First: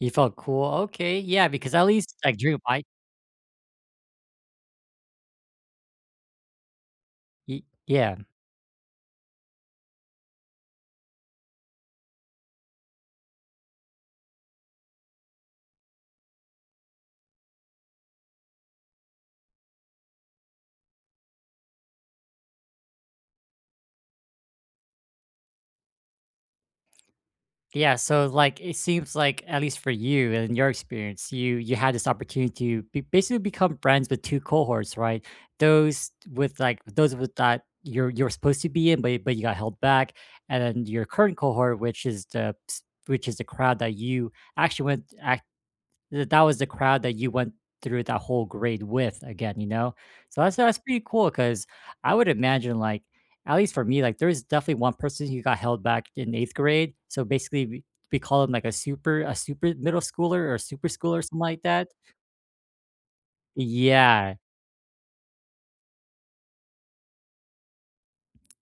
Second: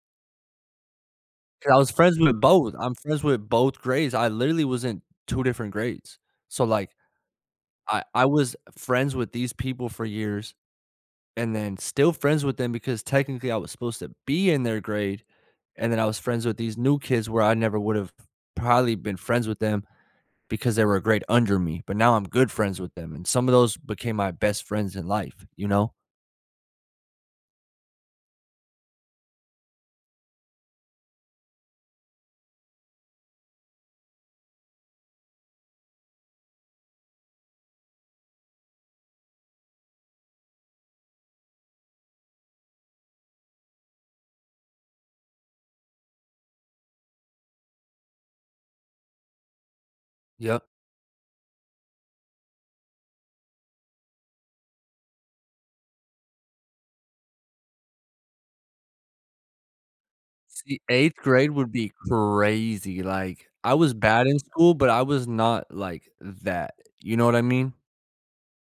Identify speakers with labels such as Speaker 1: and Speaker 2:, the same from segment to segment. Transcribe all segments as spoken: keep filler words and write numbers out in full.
Speaker 1: You felt cool? Okay, yeah,
Speaker 2: 'Cause
Speaker 1: because
Speaker 2: I
Speaker 1: at
Speaker 2: was
Speaker 1: least
Speaker 2: friends
Speaker 1: I
Speaker 2: with
Speaker 1: dreamed,
Speaker 2: both,
Speaker 1: I
Speaker 2: I'm friends with both grades, I literally was in two different grades. So like,
Speaker 1: Ye
Speaker 2: I I
Speaker 1: Yeah.
Speaker 2: was friends with these people for years and then still friends with them because technically I was supposed to be in their grade, and then I was friends with these new kids where I never would've probably been friends with them because they were a grade under me, but now I'm good friends with them, and some of those became my best friends in life, you know?
Speaker 1: Yeah, so, like, it seems like, at least for you and in your experience, you you had this opportunity to be basically become friends with two cohorts, right? Those with, like those with that you're you're supposed to be in, but you but you got held back, and then your current cohort, which is the ps which is the crowd that you actually went ac that that was the crowd that you went through that whole grade with, again, you know? So, that's a
Speaker 2: Yup.
Speaker 1: that's pretty cool 'cause I would imagine, like, at least for me, like, there is definitely one person who got held back in eighth grade, so basically, we we call him like a super a super middle schooler, or a
Speaker 2: See,
Speaker 1: super
Speaker 2: eighth
Speaker 1: schooler or some
Speaker 2: grade
Speaker 1: like
Speaker 2: would
Speaker 1: that?
Speaker 2: be crazy. Like, I was bad
Speaker 1: Yeah.
Speaker 2: in school, but I was not like that, you know what I mean?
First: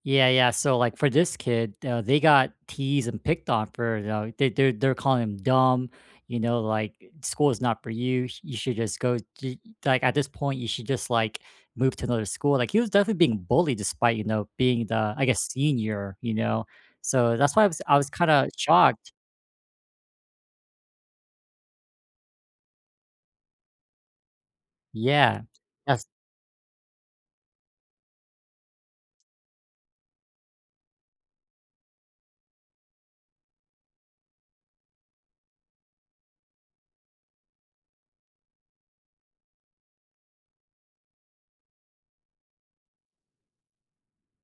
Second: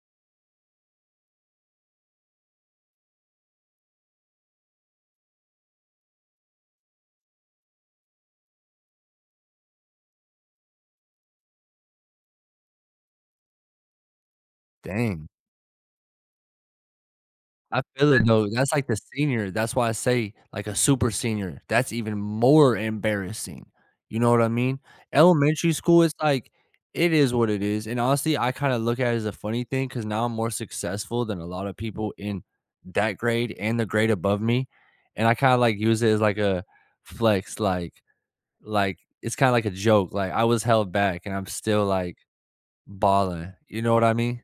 Speaker 1: Yeah, yeah, so, like, for this kid, uh, they got teased and picked on for, you know, they're they're they're calling him "dumb," you know, like, "School is not for you, you should just go ye like, at this point, you should just, like, move to another school." Like, he was definitely being bullied despite, you know, being the, I
Speaker 2: Dang.
Speaker 1: guess, senior, you know? So, that's why I
Speaker 2: I
Speaker 1: was I was
Speaker 2: feel it, though,
Speaker 1: kinda
Speaker 2: that's like the
Speaker 1: shocked
Speaker 2: senior. That's why I say, like, a super senior, that's even more embarrassing, you know what I mean?
Speaker 1: Yeah,
Speaker 2: Elementary school
Speaker 1: that's
Speaker 2: is, like, it is what it is, and honestly, I kinda look at it as a funny thing 'cause now I'm more successful than a lotta people in that grade and the grade above me, and I kinda, like, use it as, like, a flex, like, like, it's kinda like a joke. Like, I was held back, and I'm still, like, balling, you know what I mean?